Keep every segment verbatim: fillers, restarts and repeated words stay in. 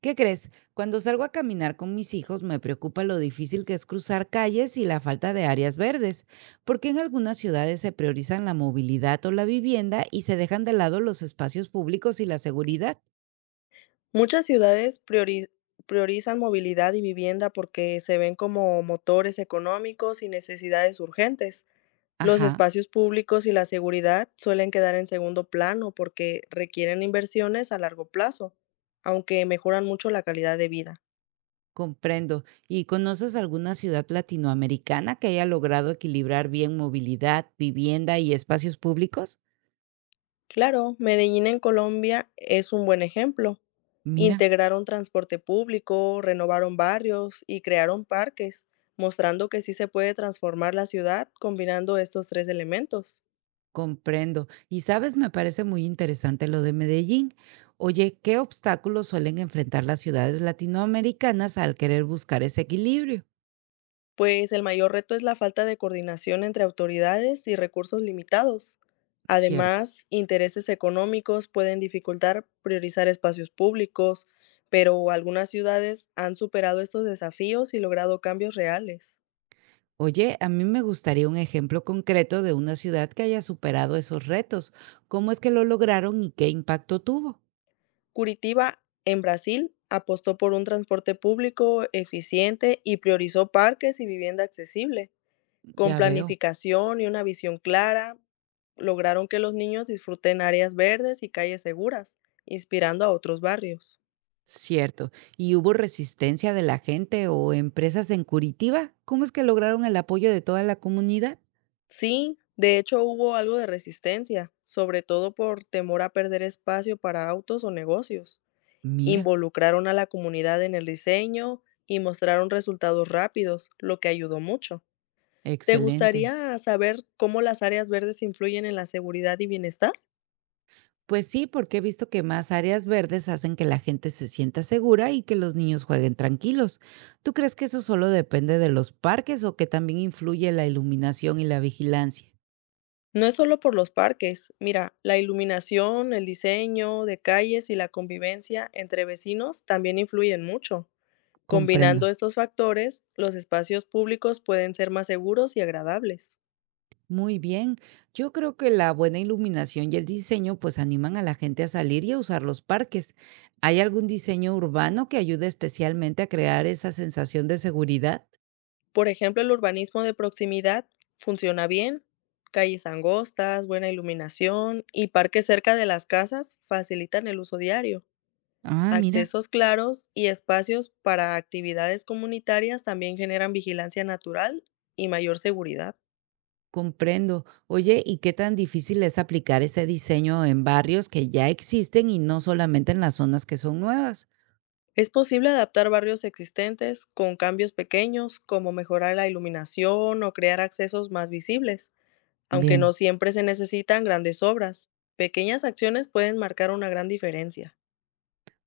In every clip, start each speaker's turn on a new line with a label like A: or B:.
A: ¿Qué crees? Cuando salgo a caminar con mis hijos me preocupa lo difícil que es cruzar calles y la falta de áreas verdes, porque en algunas ciudades se priorizan la movilidad o la vivienda y se dejan de lado los espacios públicos y la seguridad.
B: Muchas ciudades priori- priorizan movilidad y vivienda porque se ven como motores económicos y necesidades urgentes. Los
A: Ajá,
B: espacios públicos y la seguridad suelen quedar en segundo plano porque requieren inversiones a largo plazo, aunque mejoran mucho la calidad de vida.
A: comprendo. ¿Y conoces alguna ciudad latinoamericana que haya logrado equilibrar bien movilidad, vivienda y espacios públicos?
B: Claro, Medellín en Colombia es un buen ejemplo.
A: Mira.
B: Integraron transporte público, renovaron barrios y crearon parques, mostrando que sí se puede transformar la ciudad combinando estos tres elementos.
A: Comprendo. Y sabes, me parece muy interesante lo de Medellín. Oye, ¿qué obstáculos suelen enfrentar las ciudades latinoamericanas al querer buscar ese equilibrio?
B: Pues el mayor reto es la falta de coordinación entre autoridades y recursos limitados.
A: Cierto.
B: Además, intereses económicos pueden dificultar priorizar espacios públicos, pero algunas ciudades han superado estos desafíos y logrado cambios reales.
A: Oye, a mí me gustaría un ejemplo concreto de una ciudad que haya superado esos retos. ¿Cómo es que lo lograron y qué impacto tuvo?
B: Curitiba, en Brasil, apostó por un transporte público eficiente y priorizó parques y vivienda accesible. Con
A: Ya veo.
B: planificación y una visión clara, lograron que los niños disfruten áreas verdes y calles seguras, inspirando a otros barrios.
A: Cierto. ¿Y hubo resistencia de la gente o empresas en Curitiba? ¿Cómo es que lograron el apoyo de toda la comunidad?
B: Sí, de hecho hubo algo de resistencia, sobre todo por temor a perder espacio para autos o negocios.
A: Mira,
B: Involucraron a la comunidad en el diseño y mostraron resultados rápidos, lo que ayudó mucho. ¿Te
A: excelente.
B: gustaría saber cómo las áreas verdes influyen en la seguridad y bienestar?
A: Pues sí, porque he visto que más áreas verdes hacen que la gente se sienta segura y que los niños jueguen tranquilos. ¿Tú crees que eso solo depende de los parques o que también influye la iluminación y la vigilancia?
B: No es solo por los parques, mira, la iluminación, el diseño de calles y la convivencia entre vecinos también influyen mucho.
A: Comprendo.
B: Combinando estos factores, los espacios públicos pueden ser más seguros y agradables.
A: Muy bien. Yo creo que la buena iluminación y el diseño pues animan a la gente a salir y a usar los parques. ¿Hay algún diseño urbano que ayude especialmente a crear esa sensación de seguridad?
B: Por ejemplo, el urbanismo de proximidad funciona bien. Calles angostas, buena iluminación y parques cerca de las casas facilitan el uso diario.
A: Ah, mira.
B: Accesos claros y espacios para actividades comunitarias también generan vigilancia natural y mayor seguridad.
A: Comprendo. Oye, ¿y qué tan difícil es aplicar ese diseño en barrios que ya existen y no solamente en las zonas que son nuevas?
B: Es posible adaptar barrios existentes con cambios pequeños, como mejorar la iluminación o crear accesos más visibles, aunque
A: Bien.
B: no siempre se necesitan grandes obras. Pequeñas acciones pueden marcar una gran diferencia.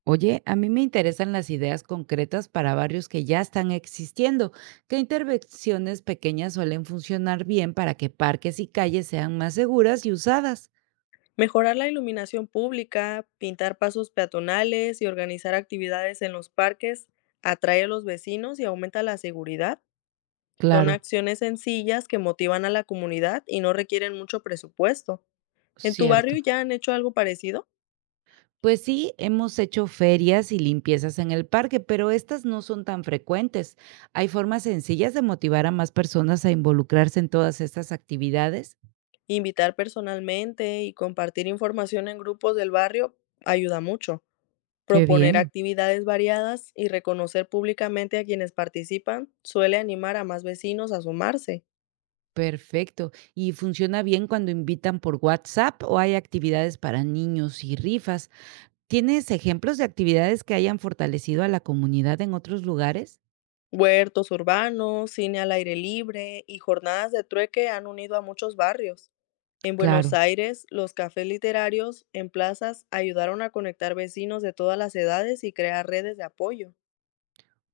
A: Oye, a mí me interesan las ideas concretas para barrios que ya están existiendo. ¿Qué intervenciones pequeñas suelen funcionar bien para que parques y calles sean más seguras y usadas?
B: Mejorar la iluminación pública, pintar pasos peatonales y organizar actividades en los parques atrae a los vecinos y aumenta la seguridad. Son
A: Claro,
B: acciones sencillas que motivan a la comunidad y no requieren mucho presupuesto. ¿En tu barrio
A: cierto.
B: ya han hecho algo parecido?
A: Pues sí, hemos hecho ferias y limpiezas en el parque, pero estas no son tan frecuentes. ¿Hay formas sencillas de motivar a más personas a involucrarse en todas estas actividades?
B: Invitar personalmente y compartir información en grupos del barrio ayuda mucho.
A: Qué
B: Proponer
A: bien.
B: actividades variadas y reconocer públicamente a quienes participan suele animar a más vecinos a sumarse.
A: Perfecto. ¿Y funciona bien cuando invitan por WhatsApp o hay actividades para niños y rifas? ¿Tienes ejemplos de actividades que hayan fortalecido a la comunidad en otros lugares?
B: Huertos urbanos, cine al aire libre y jornadas de trueque han unido a muchos barrios. En Buenos
A: Claro.
B: Aires, los cafés literarios en plazas ayudaron a conectar vecinos de todas las edades y crear redes de apoyo.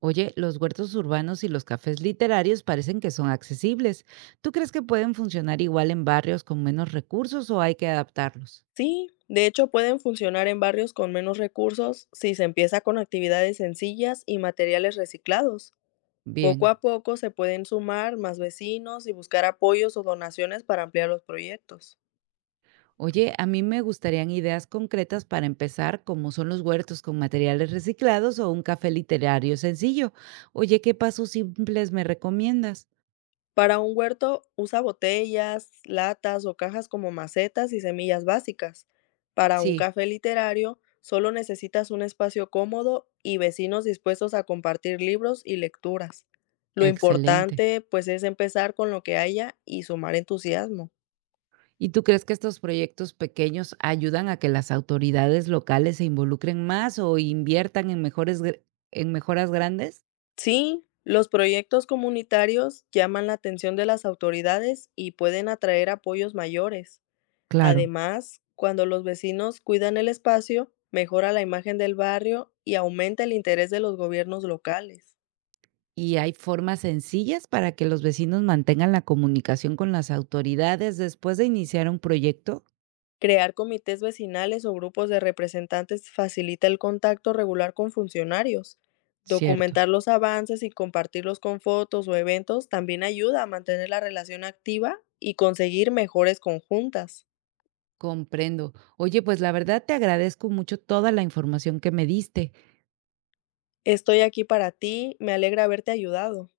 A: Oye, los huertos urbanos y los cafés literarios parecen que son accesibles. ¿Tú crees que pueden funcionar igual en barrios con menos recursos o hay que adaptarlos?
B: Sí, de hecho pueden funcionar en barrios con menos recursos si se empieza con actividades sencillas y materiales reciclados. Poco
A: Bien.
B: a poco se pueden sumar más vecinos y buscar apoyos o donaciones para ampliar los proyectos.
A: Oye, a mí me gustarían ideas concretas para empezar, como son los huertos con materiales reciclados o un café literario sencillo. Oye, ¿qué pasos simples me recomiendas?
B: Para un huerto, usa botellas, latas o cajas como macetas y semillas básicas. Para un
A: Sí,
B: café literario, solo necesitas un espacio cómodo y vecinos dispuestos a compartir libros y lecturas. Lo
A: excelente.
B: importante, pues, es empezar con lo que haya y sumar entusiasmo.
A: ¿Y tú crees que estos proyectos pequeños ayudan a que las autoridades locales se involucren más o inviertan en mejores gr- en mejoras grandes?
B: Sí, los proyectos comunitarios llaman la atención de las autoridades y pueden atraer apoyos mayores.
A: Claro.
B: Además, cuando los vecinos cuidan el espacio, mejora la imagen del barrio y aumenta el interés de los gobiernos locales.
A: Y hay formas sencillas para que los vecinos mantengan la comunicación con las autoridades después de iniciar un proyecto.
B: Crear comités vecinales o grupos de representantes facilita el contacto regular con funcionarios.
A: Cierto.
B: Documentar los avances y compartirlos con fotos o eventos también ayuda a mantener la relación activa y conseguir mejores conjuntas.
A: Comprendo. Oye, pues la verdad te agradezco mucho toda la información que me diste.
B: Estoy aquí para ti, me alegra haberte ayudado.